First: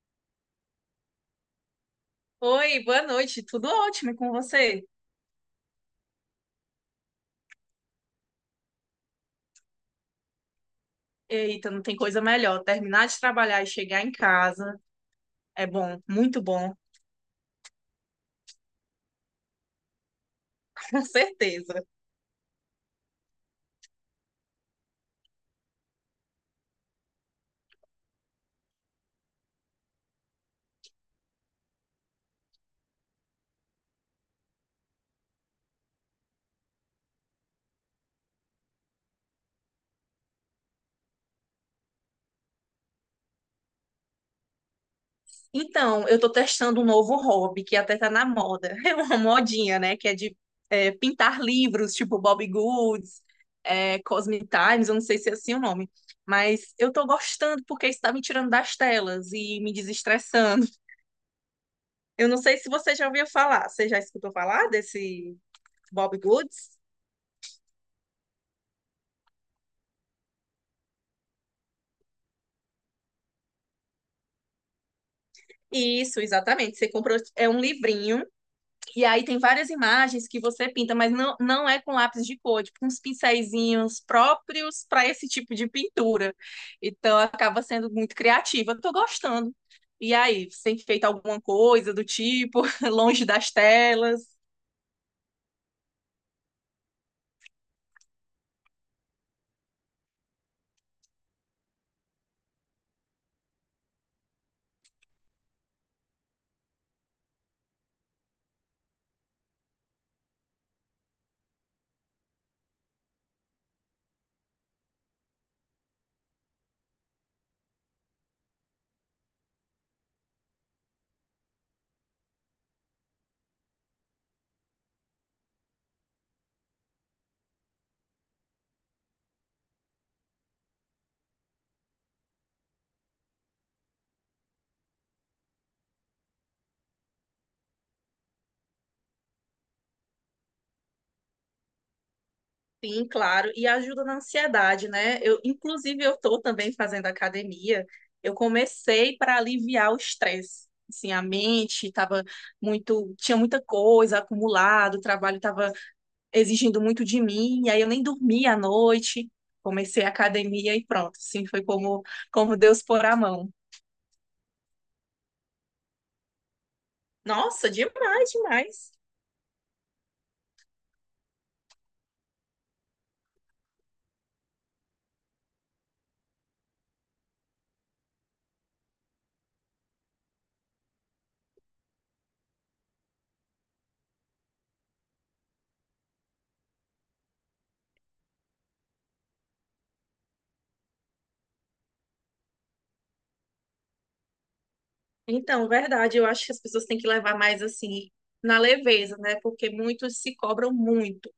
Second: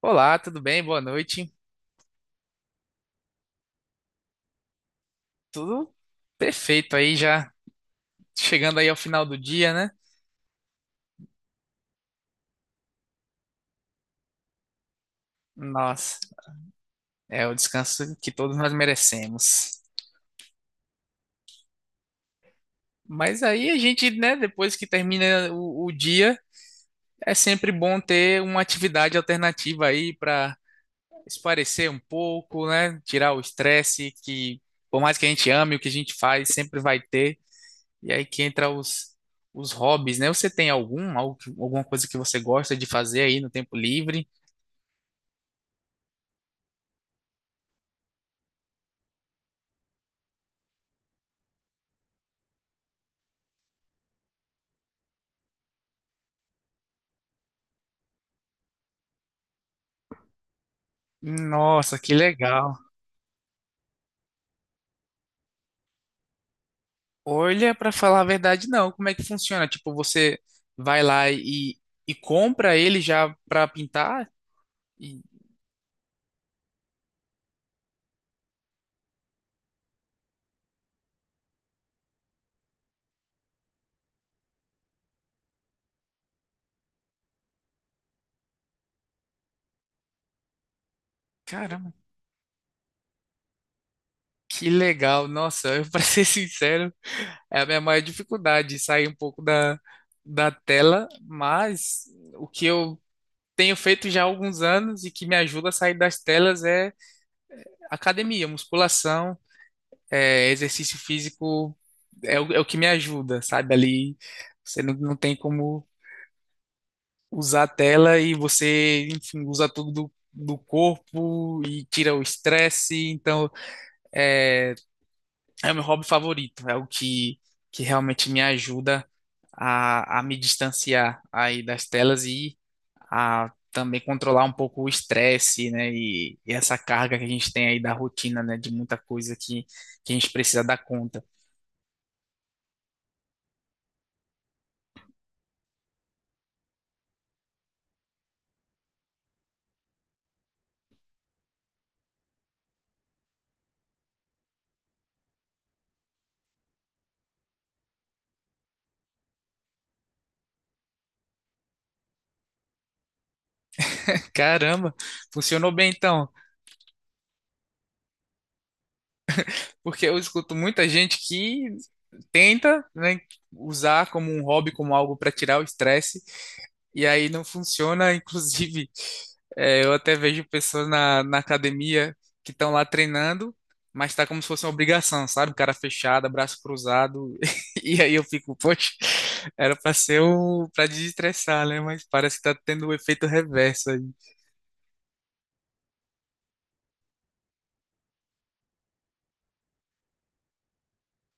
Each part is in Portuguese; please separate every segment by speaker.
Speaker 1: Olá, tudo bem? Boa noite.
Speaker 2: Oi, boa noite. Tudo ótimo e com você?
Speaker 1: Tudo perfeito aí já chegando aí ao final do dia, né?
Speaker 2: Eita, não tem coisa melhor. Terminar de trabalhar e chegar em casa é bom,
Speaker 1: Nossa,
Speaker 2: muito bom.
Speaker 1: é o descanso que todos nós merecemos.
Speaker 2: Com certeza.
Speaker 1: Mas aí a gente, né, depois que termina o dia, é sempre bom ter uma atividade alternativa aí para espairecer um pouco, né? Tirar o estresse que, por mais que a gente ame o que a gente faz, sempre vai ter. E aí que entra os hobbies, né? Você tem algum, algo alguma coisa que você gosta de fazer aí no tempo livre?
Speaker 2: Então, eu tô testando um novo hobby que até tá na moda. É uma modinha, né? Que é de pintar livros, tipo Bobbie Goods, Cosmic Times, eu não sei se é assim o nome. Mas eu tô gostando porque isso tá me tirando das telas e me desestressando.
Speaker 1: Nossa, que
Speaker 2: Eu não sei se
Speaker 1: legal.
Speaker 2: você já ouviu falar. Você já escutou falar desse Bobbie Goods?
Speaker 1: Olha, para falar a verdade, não. Como é que funciona? Tipo, você vai lá e compra ele já para pintar? E,
Speaker 2: Isso, exatamente. Você comprou, é um livrinho, e aí tem várias imagens que você pinta, mas não é com lápis de cor, é tipo, uns pincéizinhos próprios para esse tipo de pintura. Então, acaba sendo muito criativa. Tô gostando. E aí, você tem feito alguma
Speaker 1: caramba,
Speaker 2: coisa do tipo, longe das telas?
Speaker 1: que legal. Nossa, eu, para ser sincero, é a minha maior dificuldade sair um pouco da tela, mas o que eu tenho feito já há alguns anos e que me ajuda a sair das telas é academia, musculação. Exercício físico é é o que me ajuda, sabe? Ali você não tem como usar a tela e você, enfim, usa tudo do corpo e tira o estresse. Então, é, é o meu hobby favorito, é o que realmente me ajuda a me distanciar aí das telas e a também controlar um pouco o estresse, né? E essa carga que a gente tem aí da rotina, né? De muita coisa que a gente precisa dar conta.
Speaker 2: Sim, claro, e ajuda na ansiedade, né? Eu, inclusive, eu estou também fazendo academia. Eu comecei para aliviar o estresse. Assim, a mente estava muito, tinha muita coisa acumulada, o trabalho estava exigindo muito de mim, e aí eu nem dormia à noite. Comecei a academia e pronto, assim, foi como, como Deus pôr a mão.
Speaker 1: Caramba, funcionou bem então,
Speaker 2: Nossa, demais, demais.
Speaker 1: porque eu escuto muita gente que tenta, né, usar como um hobby, como algo para tirar o estresse, e aí não funciona. Inclusive, eu até vejo pessoas na academia que estão lá treinando, mas tá como se fosse uma obrigação, sabe? Cara fechada, braço cruzado, e aí eu fico, poxa, era para ser para desestressar, né? Mas parece que tá tendo o efeito reverso aí.
Speaker 2: Então, verdade, eu acho que as pessoas têm que levar mais assim na leveza, né? Porque muitos se cobram muito.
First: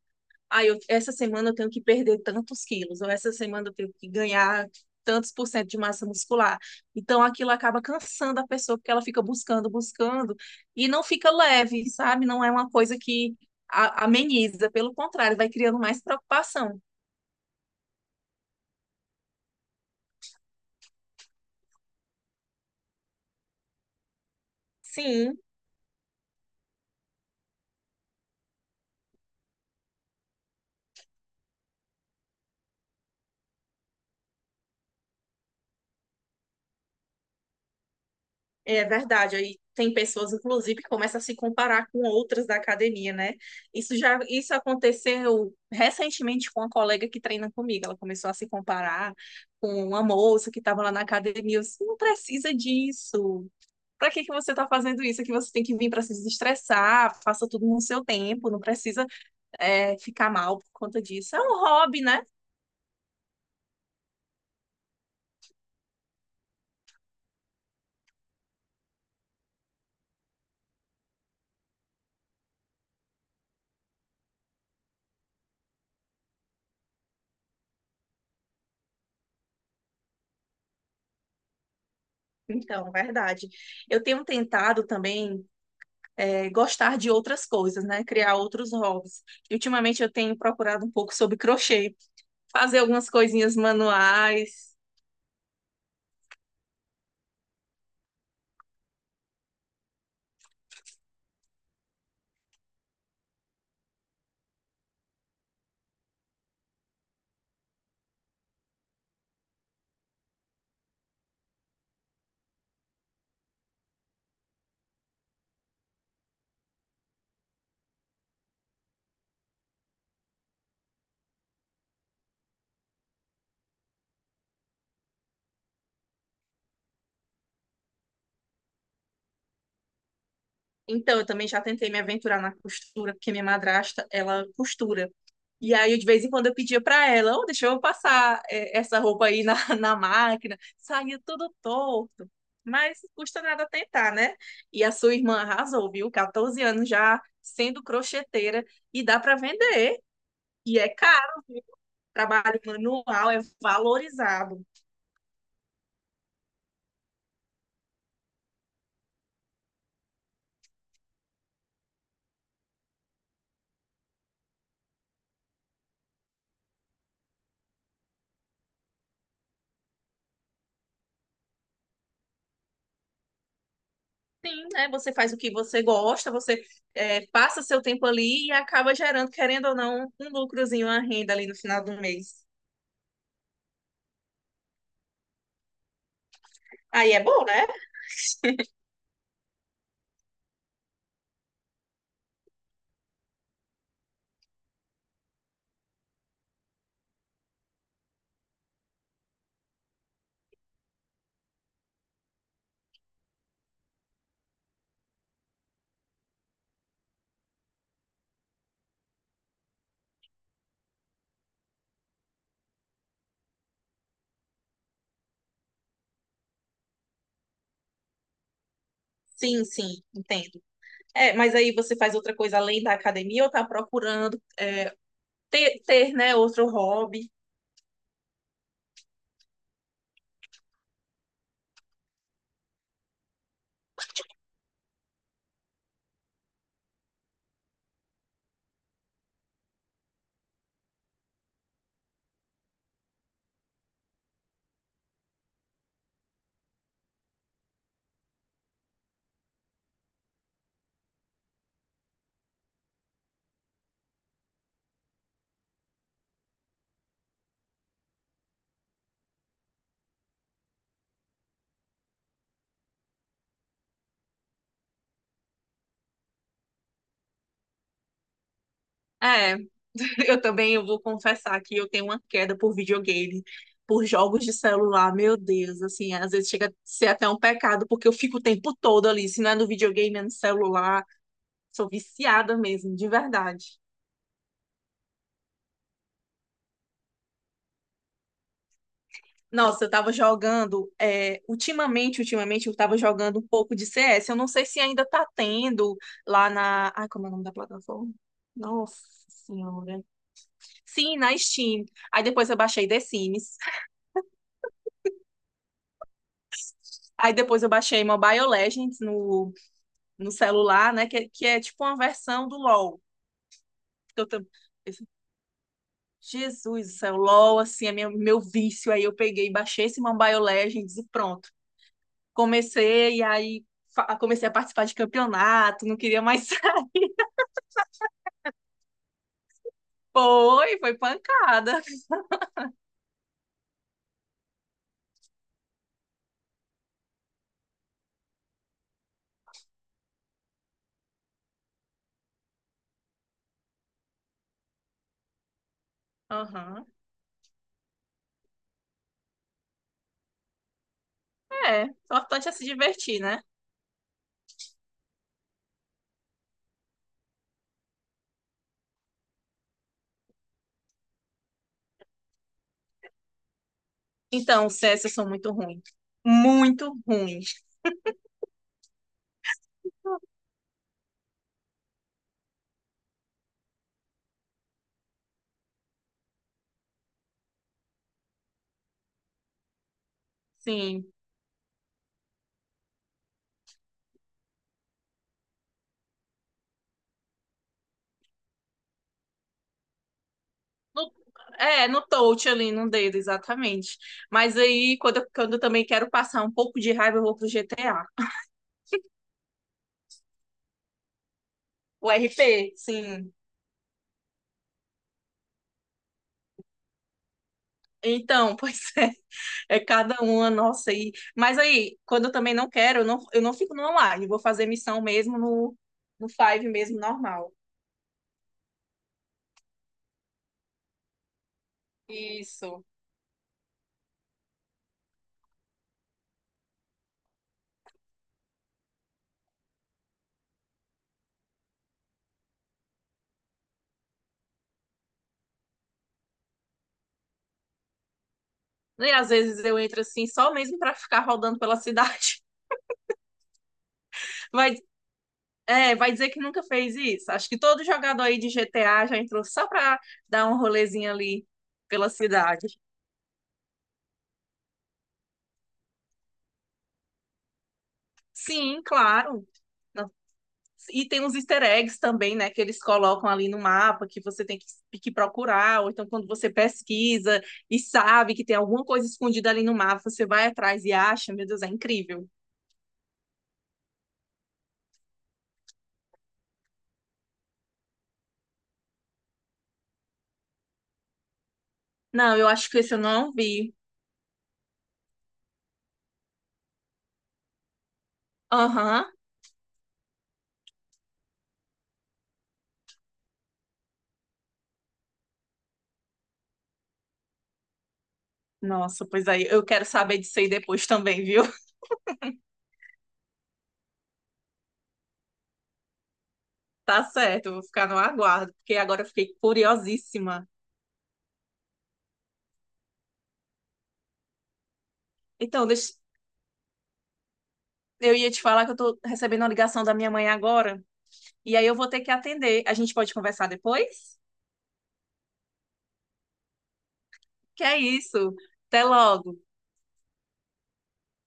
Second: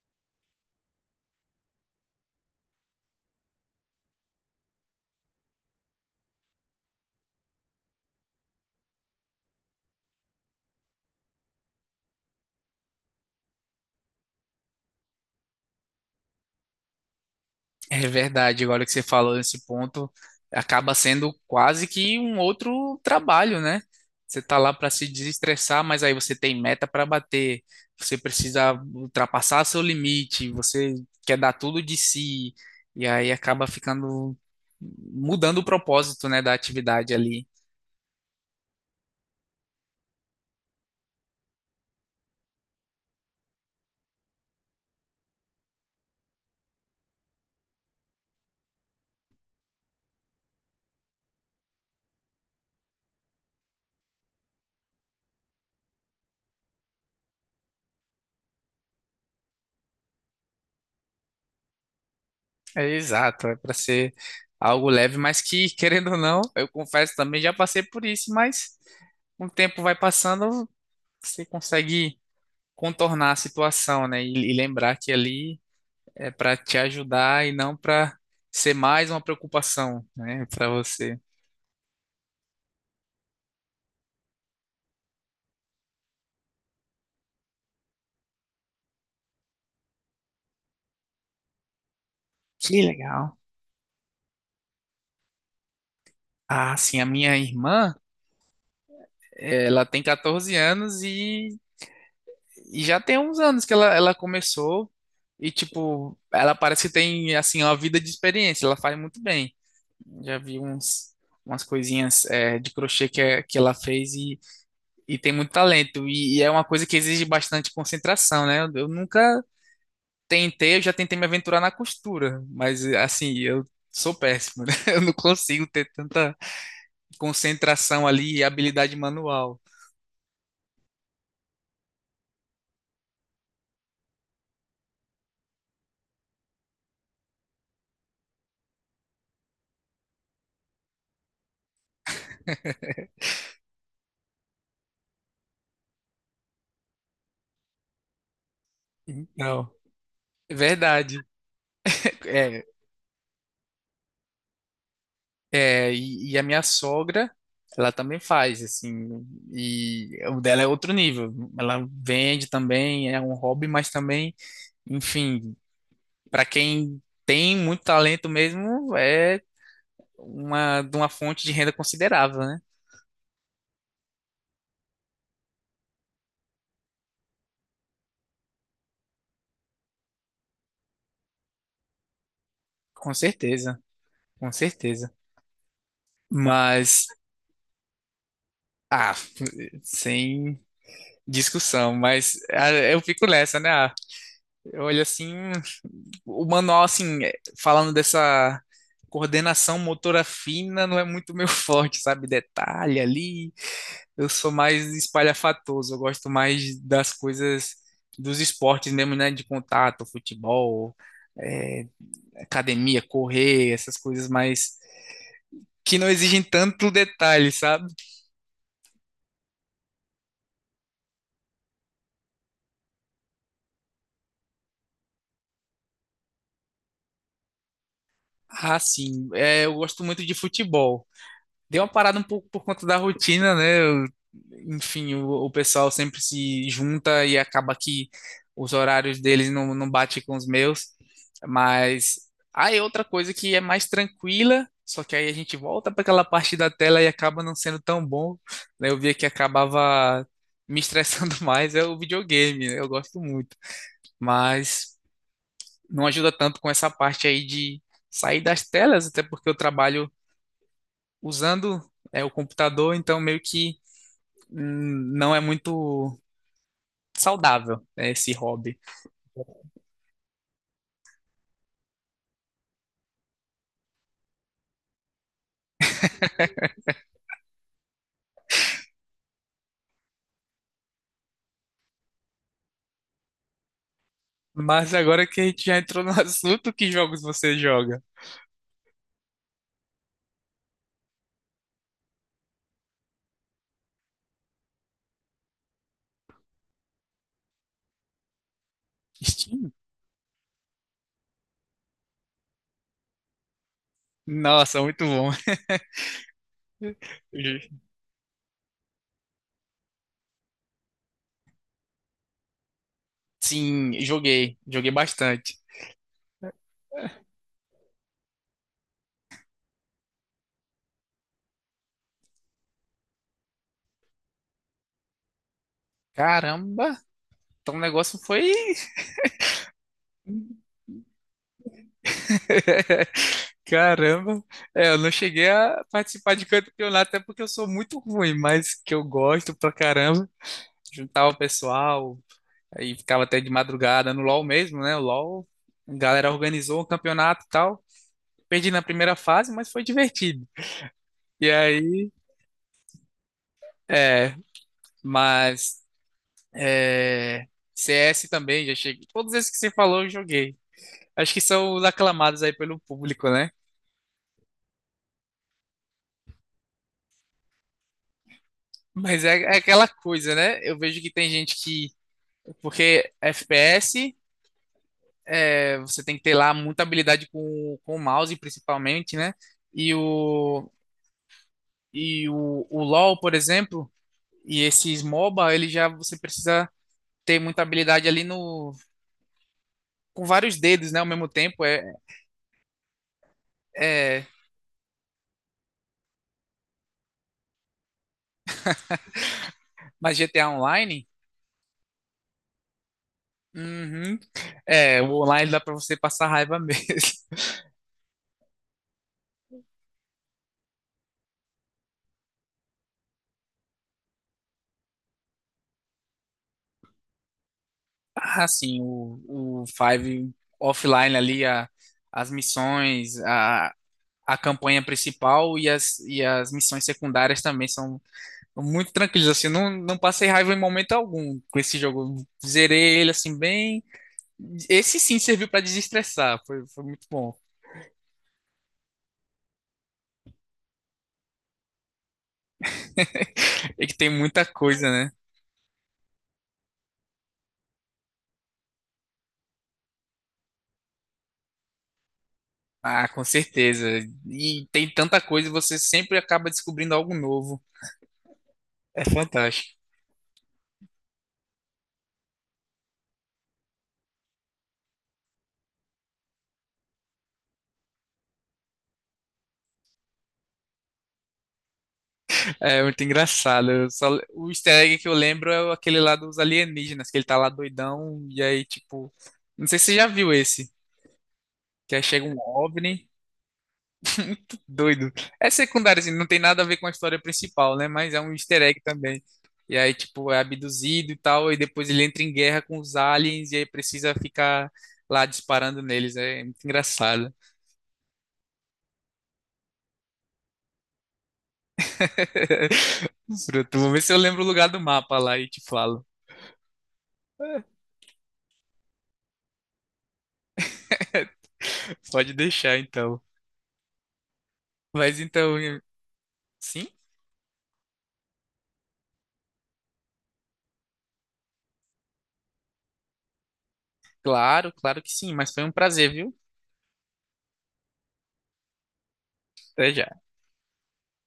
Speaker 2: Ah, eu, essa semana eu tenho que perder tantos quilos, ou essa semana eu tenho que ganhar tantos por cento de massa muscular. Então aquilo acaba cansando a pessoa, porque ela fica buscando, buscando, e não fica leve, sabe? Não é uma coisa que ameniza, pelo contrário, vai criando mais preocupação.
Speaker 1: É verdade, agora que você falou nesse ponto, acaba sendo quase que um outro trabalho, né? Você tá lá para se
Speaker 2: Sim,
Speaker 1: desestressar, mas aí você tem meta para bater, você precisa ultrapassar seu limite, você quer dar tudo de si, e aí acaba ficando mudando o propósito, né, da atividade ali.
Speaker 2: é verdade, aí tem pessoas, inclusive, que começam a se comparar com outras da academia, né? Isso aconteceu recentemente com uma colega que treina comigo. Ela começou a se comparar com uma moça que estava lá na academia. Eu disse, não precisa disso. Para que que você está fazendo isso? É que você tem que vir para se desestressar, faça tudo no seu tempo, não precisa ficar mal por conta disso. É um hobby, né?
Speaker 1: É exato, é para ser algo leve, mas que, querendo ou não, eu confesso também já passei por isso, mas com o tempo vai passando, você consegue contornar a situação, né? E lembrar que ali é para te ajudar e não para ser mais uma preocupação, né, para você.
Speaker 2: Então, verdade. Eu tenho tentado também gostar de outras coisas, né? Criar outros hobbies. E ultimamente eu tenho procurado um pouco sobre crochê, fazer
Speaker 1: Que
Speaker 2: algumas
Speaker 1: legal.
Speaker 2: coisinhas manuais.
Speaker 1: Ah, sim, a minha irmã, ela tem 14 anos e já tem uns anos que ela começou e, tipo, ela parece que tem, assim, uma vida de experiência, ela faz muito bem. Já vi umas coisinhas, de crochê que, que ela fez e tem muito talento. E é uma coisa que exige bastante concentração, né? Eu nunca tentei, eu já tentei me aventurar na costura, mas assim, eu sou péssimo, né? Eu não consigo ter tanta concentração ali e habilidade manual.
Speaker 2: Então, eu também já tentei me aventurar na costura, porque minha madrasta, ela costura. E aí, eu, de vez em quando, eu pedia para ela, oh, deixa eu passar essa roupa aí na, na máquina. Saía tudo torto. Mas custa nada tentar, né? E a sua irmã arrasou, viu? 14 anos já sendo crocheteira e dá para
Speaker 1: Então,
Speaker 2: vender.
Speaker 1: é
Speaker 2: E é
Speaker 1: verdade.
Speaker 2: caro. Trabalho
Speaker 1: É,
Speaker 2: manual é valorizado.
Speaker 1: e, e a minha sogra, ela também faz, assim, e o dela é outro nível. Ela vende também, é um hobby, mas também, enfim, para quem tem muito talento mesmo, é de uma fonte de renda considerável, né?
Speaker 2: Sim, né? Você faz o que você gosta, você passa seu tempo ali e acaba gerando, querendo ou não, um lucrozinho, uma renda ali no final do mês.
Speaker 1: Com certeza, com certeza. Mas,
Speaker 2: Aí é bom, né?
Speaker 1: ah, sem discussão, mas ah, eu fico nessa, né? Ah, eu olho assim, o manual, assim, falando dessa coordenação motora fina, não é muito meu forte, sabe? Detalhe ali, eu sou mais espalhafatoso, eu gosto mais das coisas dos esportes mesmo, né? De contato, futebol, é, academia, correr, essas coisas mais que não exigem tanto detalhe, sabe?
Speaker 2: Sim, sim, entendo. É, mas aí você faz outra coisa além da academia ou tá procurando né, outro hobby?
Speaker 1: Ah, sim. Eu gosto muito de futebol. Deu uma parada um pouco por conta da rotina, né? Enfim, o pessoal sempre se junta e acaba que os horários deles não, não batem com os meus. Mas aí é outra coisa que é mais tranquila, só que aí a gente volta para aquela parte da tela e acaba não sendo tão bom, né? Eu via que acabava me estressando mais, é o videogame, né? Eu gosto muito. Mas não ajuda tanto com essa parte aí de sair das telas, até porque eu trabalho usando o computador, então meio que não é muito saudável, né, esse hobby.
Speaker 2: É, eu também eu vou confessar que eu tenho uma queda por videogame, por jogos de celular, meu Deus, assim, às vezes chega a ser até um pecado, porque eu fico o tempo todo ali, se não é no videogame, é no celular, sou viciada mesmo, de verdade.
Speaker 1: Mas agora que a gente já entrou no assunto, que jogos você joga?
Speaker 2: Nossa, eu tava jogando, ultimamente eu tava jogando um pouco de CS, eu não sei se ainda tá tendo lá na, ai, como é o nome da plataforma? Nossa
Speaker 1: Steam?
Speaker 2: Senhora. Sim, na Steam. Aí depois eu baixei The Sims.
Speaker 1: Nossa, muito bom.
Speaker 2: Aí depois eu baixei Mobile Legends no, no celular, né? Que é tipo uma versão do LoL.
Speaker 1: Sim,
Speaker 2: Eu tam-
Speaker 1: joguei
Speaker 2: eu falei,
Speaker 1: bastante.
Speaker 2: Jesus, isso é o LoL, assim, é meu vício. Aí eu peguei, e baixei esse Mobile Legends e pronto. Comecei, e aí comecei a participar de campeonato, não queria mais.
Speaker 1: Caramba, então o negócio foi.
Speaker 2: Foi, foi pancada.
Speaker 1: Caramba, é, eu não cheguei a participar de campeonato, até porque eu sou muito ruim, mas que eu gosto pra caramba. Juntava o pessoal, aí ficava até de madrugada no LoL mesmo, né? O LoL, a galera organizou um
Speaker 2: Aham.
Speaker 1: campeonato e tal. Perdi na primeira fase, mas foi divertido. E
Speaker 2: É, o
Speaker 1: aí,
Speaker 2: importante é se divertir, né?
Speaker 1: é, mas é, CS também, já cheguei. Todos esses que você falou, eu joguei. Acho que são os aclamados aí pelo público, né?
Speaker 2: Então, o CS eu sou muito ruim. Muito ruim.
Speaker 1: Mas é aquela coisa, né? Eu vejo que tem gente que. Porque FPS, é, você tem que ter lá muita habilidade com o mouse, principalmente, né? E o,
Speaker 2: Sim.
Speaker 1: e o LoL, por exemplo, e esses MOBA, ele já você precisa ter muita habilidade ali no com vários dedos, né, ao
Speaker 2: No-
Speaker 1: mesmo tempo.
Speaker 2: é, no touch ali, no dedo, exatamente.
Speaker 1: É,
Speaker 2: Mas aí, quando eu também quero passar um pouco de raiva, eu vou pro GTA.
Speaker 1: mas GTA Online,
Speaker 2: O RP, sim.
Speaker 1: uhum, é, o online dá pra você passar raiva mesmo.
Speaker 2: Então, pois é, é cada uma nossa aí. Mas aí, quando eu também não quero, eu não fico no online, eu vou fazer missão mesmo no, no Five mesmo, normal.
Speaker 1: Ah, sim, o Five offline ali, as
Speaker 2: Isso.
Speaker 1: missões, a campanha principal e as missões secundárias também são muito tranquilas. Assim, eu não, não passei raiva em momento algum com esse jogo. Zerei ele assim bem. Esse sim serviu para desestressar, foi muito bom.
Speaker 2: E às vezes eu entro assim, só mesmo pra ficar rodando pela cidade.
Speaker 1: É que tem muita
Speaker 2: Vai
Speaker 1: coisa, né?
Speaker 2: é, vai dizer que nunca fez isso. Acho que todo jogador aí de GTA já entrou só para dar um rolezinho ali pela cidade.
Speaker 1: Ah, com certeza. E tem tanta coisa, você sempre acaba descobrindo algo novo.
Speaker 2: Sim,
Speaker 1: É
Speaker 2: claro.
Speaker 1: fantástico.
Speaker 2: Não. E tem uns easter eggs também, né, que eles colocam ali no mapa que você tem que procurar, ou então quando você pesquisa e sabe que tem alguma coisa escondida ali no mapa, você vai atrás e acha, meu Deus, é incrível.
Speaker 1: É muito engraçado. O easter egg que eu lembro é aquele lá dos alienígenas, que ele tá lá doidão, e aí, tipo. Não sei se você já viu esse. Que aí chega um
Speaker 2: Não, eu acho que esse eu
Speaker 1: OVNI.
Speaker 2: não vi.
Speaker 1: Muito doido. É secundário, assim, não tem nada a ver com a história principal, né? Mas é um easter egg
Speaker 2: Aham.
Speaker 1: também. E aí, tipo, é abduzido e tal, e depois ele entra em guerra com os aliens e aí precisa ficar lá disparando neles. É muito engraçado.
Speaker 2: Nossa, pois aí eu quero saber disso aí depois também, viu?
Speaker 1: Pronto, vou ver se eu lembro o lugar do mapa lá e te falo.
Speaker 2: Tá certo, eu vou ficar no aguardo, porque agora eu fiquei curiosíssima.
Speaker 1: Pode deixar, então. Mas então,
Speaker 2: Então, deixa-
Speaker 1: sim,
Speaker 2: eu ia te falar que eu tô recebendo uma ligação da minha mãe agora, e aí eu vou ter que atender. A gente pode conversar depois?
Speaker 1: claro, claro que sim, mas foi um prazer, viu?
Speaker 2: Que é isso. Até logo.
Speaker 1: Até já.